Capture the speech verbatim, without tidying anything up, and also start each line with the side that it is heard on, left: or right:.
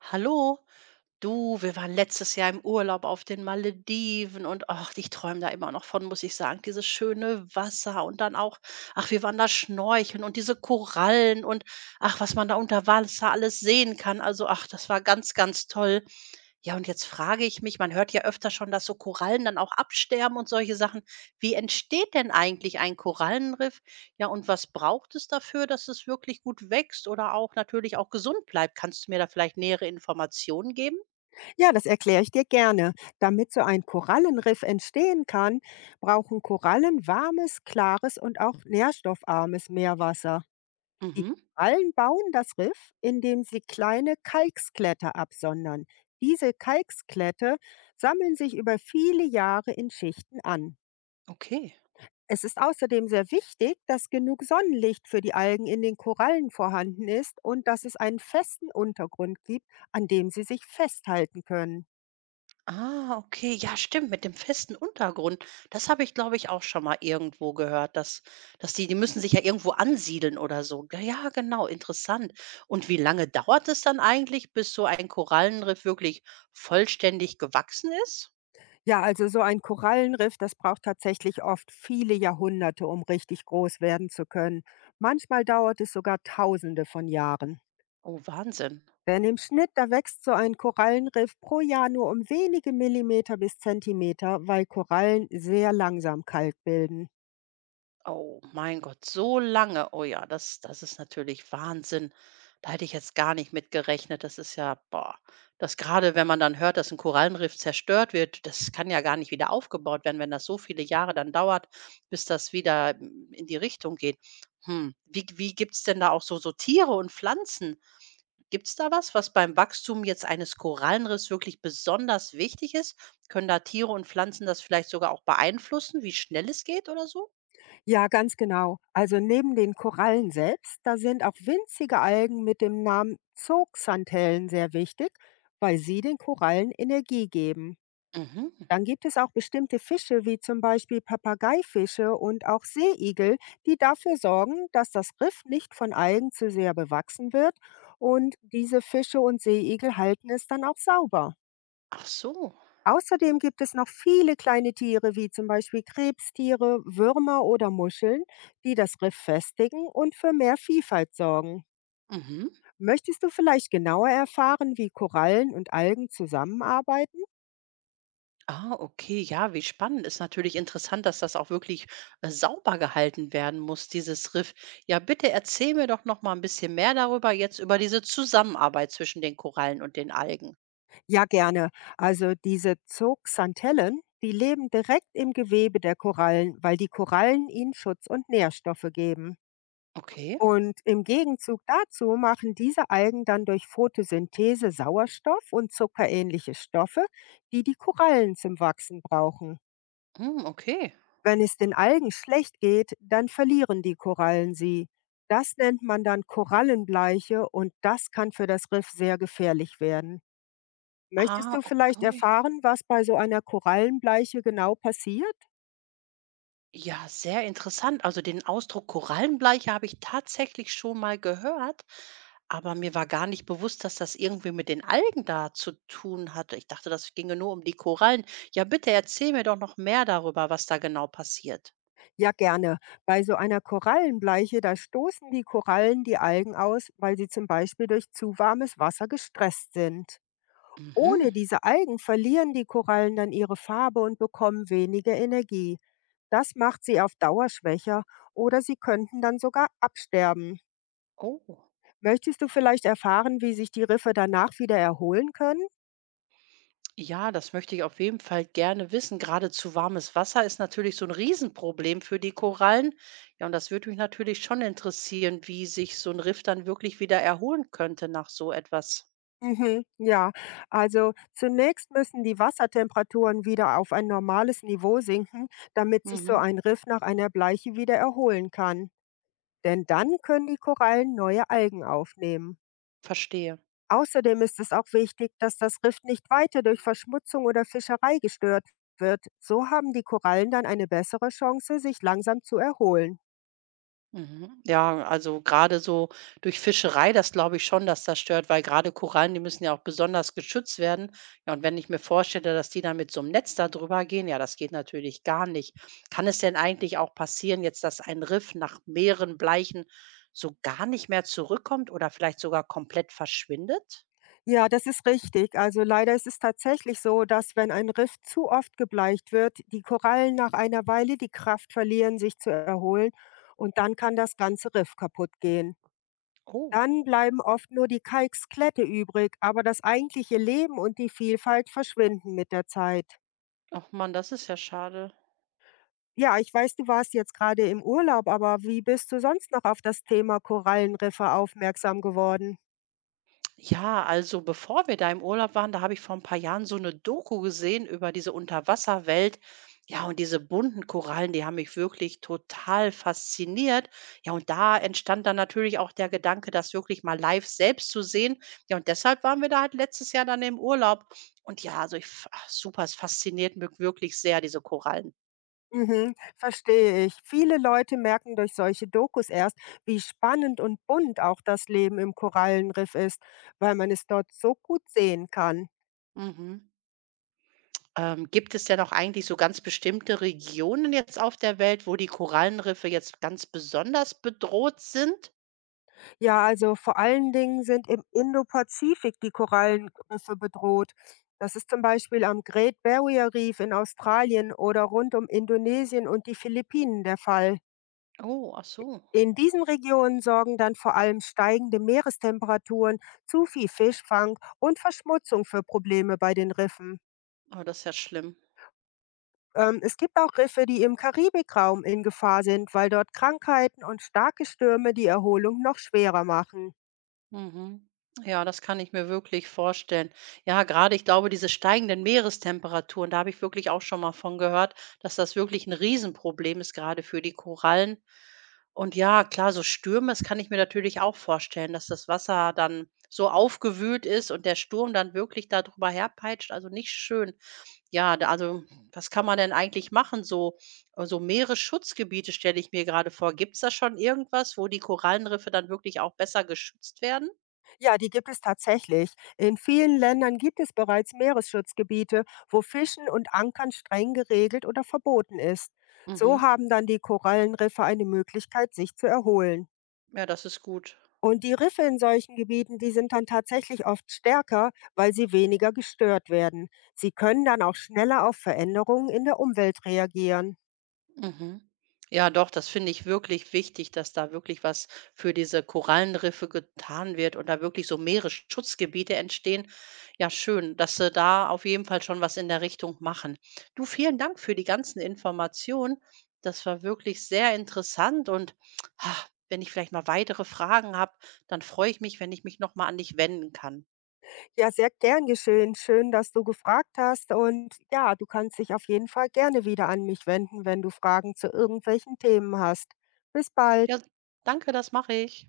right: Hallo, du, wir waren letztes Jahr im Urlaub auf den Malediven und ach, ich träume da immer noch von, muss ich sagen. Dieses schöne Wasser und dann auch, ach, wir waren da schnorcheln und diese Korallen und ach, was man da unter Wasser alles sehen kann. Also, ach, das war ganz, ganz toll. Ja, und jetzt frage ich mich, man hört ja öfter schon, dass so Korallen dann auch absterben und solche Sachen. Wie entsteht denn eigentlich ein Korallenriff? Ja, und was braucht es dafür, dass es wirklich gut wächst oder auch natürlich auch gesund bleibt? Kannst du mir da vielleicht nähere Informationen geben?
left: Ja, das erkläre ich dir gerne. Damit so ein Korallenriff entstehen kann, brauchen Korallen warmes, klares und auch nährstoffarmes Meerwasser. Die
right: Mhm,
left: Korallen bauen das Riff, indem sie kleine Kalksklätter absondern. Diese Kalksklette sammeln sich über viele Jahre in Schichten an.
right: okay.
left: Es ist außerdem sehr wichtig, dass genug Sonnenlicht für die Algen in den Korallen vorhanden ist und dass es einen festen Untergrund gibt, an dem sie sich festhalten können.
right: Ah, okay. Ja, stimmt, mit dem festen Untergrund. Das habe ich, glaube ich, auch schon mal irgendwo gehört, dass, dass die, die müssen sich ja irgendwo ansiedeln oder so. Ja, ja, genau, interessant. Und wie lange dauert es dann eigentlich, bis so ein Korallenriff wirklich vollständig gewachsen ist?
left: Ja, also so ein Korallenriff, das braucht tatsächlich oft viele Jahrhunderte, um richtig groß werden zu können. Manchmal dauert es sogar Tausende von Jahren.
right: Oh, Wahnsinn.
left: Denn im Schnitt, da wächst so ein Korallenriff pro Jahr nur um wenige Millimeter bis Zentimeter, weil Korallen sehr langsam Kalk bilden.
right: Oh, mein Gott, so lange. Oh ja, das das ist natürlich Wahnsinn. Da hätte ich jetzt gar nicht mit gerechnet. Das ist ja boah, dass grade wenn man dann hört, dass ein Korallenriff zerstört wird, das kann ja gar nicht wieder aufgebaut werden, wenn das so viele Jahre dann dauert, bis das wieder, hm, in die Richtung geht. Hm, wie g wie gibt's denn da auch so so Tiere und Pflanzen? Gibt's da was, was beim Wachstum jetzt eines Korallenriffs wirklich besonders wichtig ist? Können da Tiere und Pflanzen das vielleicht sogar auch beeinflussen, wie schnell es geht oder so?
left: Ja, ganz genau. Also neben den Korallen selbst, da sind auch winzige Algen mit dem Namen Zooxanthellen sehr wichtig, weil sie den Korallen Energie geben.
right: Mhm.
left: Dann gibt es auch bestimmte Fische, wie zum Beispiel Papageifische und auch Seeigel, die dafür sorgen, dass das Riff nicht von Algen zu sehr bewachsen wird. Und diese Fische und Seeigel halten es dann auch sauber.
right: Ach so.
left: Außerdem gibt es noch viele kleine Tiere, wie zum Beispiel Krebstiere, Würmer oder Muscheln, die das Riff festigen und für mehr Vielfalt sorgen.
right: Mhm.
left: Möchtest du vielleicht genauer erfahren, wie Korallen und Algen zusammenarbeiten?
right: Ah, okay. Ja, wie spannend. Ist natürlich interessant, dass das auch wirklich äh, sauber gehalten werden muss, dieses Riff. Ja, bitte erzähl mir doch noch mal ein bisschen mehr darüber, jetzt über diese Zusammenarbeit zwischen den Korallen und den Algen.
left: Ja, gerne. Also diese Zooxanthellen, die leben direkt im Gewebe der Korallen, weil die Korallen ihnen Schutz und Nährstoffe geben.
right: Okay.
left: Und im Gegenzug dazu machen diese Algen dann durch Photosynthese Sauerstoff und zuckerähnliche Stoffe, die die Korallen zum Wachsen brauchen.
right: Hm, okay.
left: Wenn es den Algen schlecht geht, dann verlieren die Korallen sie. Das nennt man dann Korallenbleiche und das kann für das Riff sehr gefährlich werden. Möchtest
right: Ah,
left: du vielleicht
right: okay.
left: erfahren, was bei so einer Korallenbleiche genau passiert?
right: Ja, sehr interessant. Also den Ausdruck Korallenbleiche habe ich tatsächlich schon mal gehört, aber mir war gar nicht bewusst, dass das irgendwie mit den Algen da zu tun hatte. Ich dachte, das ginge nur um die Korallen. Ja, bitte erzähl mir doch noch mehr darüber, was da genau passiert.
left: Ja, gerne. Bei so einer Korallenbleiche, da stoßen die Korallen die Algen aus, weil sie zum Beispiel durch zu warmes Wasser gestresst sind.
right: Mhm.
left: Ohne diese Algen verlieren die Korallen dann ihre Farbe und bekommen weniger Energie. Das macht sie auf Dauer schwächer oder sie könnten dann sogar absterben.
right: Oh.
left: Möchtest du vielleicht erfahren, wie sich die Riffe danach wieder erholen können?
right: Ja, das möchte ich auf jeden Fall gerne wissen. Gerade zu warmes Wasser ist natürlich so ein Riesenproblem für die Korallen. Ja, und das würde mich natürlich schon interessieren, wie sich so ein Riff dann wirklich wieder erholen könnte nach so etwas.
left: Mhm, ja, also zunächst müssen die Wassertemperaturen wieder auf ein normales Niveau sinken, damit sich so
right: Mhm.
left: ein Riff nach einer Bleiche wieder erholen kann. Denn dann können die Korallen neue Algen aufnehmen.
right: Verstehe.
left: Außerdem ist es auch wichtig, dass das Riff nicht weiter durch Verschmutzung oder Fischerei gestört wird. So haben die Korallen dann eine bessere Chance, sich langsam zu erholen.
right: Mhm. Ja, also gerade so durch Fischerei, das glaube ich schon, dass das stört, weil gerade Korallen, die müssen ja auch besonders geschützt werden. Ja, und wenn ich mir vorstelle, dass die dann mit so 'nem Netz da drüber gehen, ja, das geht natürlich gar nicht. Kann es denn eigentlich auch passieren jetzt, dass ein Riff nach mehreren Bleichen so gar nicht mehr zurückkommt oder vielleicht sogar komplett verschwindet?
left: Ja, das ist richtig. Also leider ist es tatsächlich so, dass, wenn ein Riff zu oft gebleicht wird, die Korallen nach einer Weile die Kraft verlieren, sich zu erholen und dann kann das ganze Riff kaputt gehen.
right: Oh.
left: Dann bleiben oft nur die Kalksklette übrig, aber das eigentliche Leben und die Vielfalt verschwinden mit der Zeit.
right: Ach man, das ist ja schade.
left: Ja, ich weiß, du warst jetzt gerade im Urlaub, aber wie bist du sonst noch auf das Thema Korallenriffe aufmerksam geworden?
right: Ja, also bevor wir da im Urlaub waren, da habe ich vor ein paar Jahren so eine Doku gesehen über diese Unterwasserwelt. Ja, und diese bunten Korallen, die haben mich wirklich total fasziniert. Ja, und da entstand dann natürlich auch der Gedanke, das wirklich mal live selbst zu sehen. Ja, und deshalb waren wir da halt letztes Jahr dann im Urlaub. Und ja, also ich f ach super, es fasziniert mich wirklich sehr, diese Korallen.
left: Mhm, verstehe ich. Viele Leute merken durch solche Dokus erst, wie spannend und bunt auch das Leben im Korallenriff ist, weil man es dort so gut sehen kann.
right: Mhm. Ähm, gibt es denn auch eigentlich so ganz bestimmte Regionen jetzt auf der Welt, wo die Korallenriffe jetzt ganz besonders bedroht sind?
left: Ja, also vor allen Dingen sind im Indopazifik die Korallenriffe bedroht. Das ist zum Beispiel am Great Barrier Reef in Australien oder rund um Indonesien und die Philippinen der Fall.
right: Oh, ach so.
left: In diesen Regionen sorgen dann vor allem steigende Meerestemperaturen, zu viel Fischfang und Verschmutzung für Probleme bei den Riffen.
right: Oh, das ist ja schlimm.
left: Ähm, es gibt auch Riffe, die im Karibikraum in Gefahr sind, weil dort Krankheiten und starke Stürme die Erholung noch schwerer machen.
right: Mhm. Ja, das kann ich mir wirklich vorstellen. Ja, gerade ich glaube, diese steigenden Meerestemperaturen, da habe ich wirklich auch schon mal von gehört, dass das wirklich ein Riesenproblem ist, gerade für die Korallen. Und ja, klar, so Stürme, das kann ich mir natürlich auch vorstellen, dass das Wasser dann so aufgewühlt ist und der Sturm dann wirklich da drüber herpeitscht, also nicht schön. Ja, da also, was kann man denn eigentlich machen? So äh, so Meeresschutzgebiete stelle ich mir gerade vor. Gibt es da schon irgendwas, wo die Korallenriffe dann wirklich auch besser geschützt werden?
left: Ja, die gibt es tatsächlich. In vielen Ländern gibt es bereits Meeresschutzgebiete, wo Fischen und Ankern streng geregelt oder verboten ist. So
right: Mhm.
left: haben dann die Korallenriffe eine Möglichkeit, sich zu erholen.
right: Ja, das ist gut.
left: Und die Riffe in solchen Gebieten, die sind dann tatsächlich oft stärker, weil sie weniger gestört werden. Sie können dann auch schneller auf Veränderungen in der Umwelt reagieren.
right: Mhm. Ja, doch, das finde ich wirklich wichtig, dass da wirklich was für diese Korallenriffe getan wird und da wirklich so Meeresschutzgebiete entstehen. Ja, schön, dass Sie da auf jeden Fall schon was in der Richtung machen. Du, vielen Dank für die ganzen Informationen. Das war wirklich sehr interessant und ah, wenn ich vielleicht mal weitere Fragen habe, dann freue ich mich, wenn ich mich nochmal an dich wenden kann.
left: Ja, sehr gern geschehen. Schön, dass du gefragt hast. Und ja, du kannst dich auf jeden Fall gerne wieder an mich wenden, wenn du Fragen zu irgendwelchen Themen hast. Bis bald.
right: Ja, danke, das mache ich.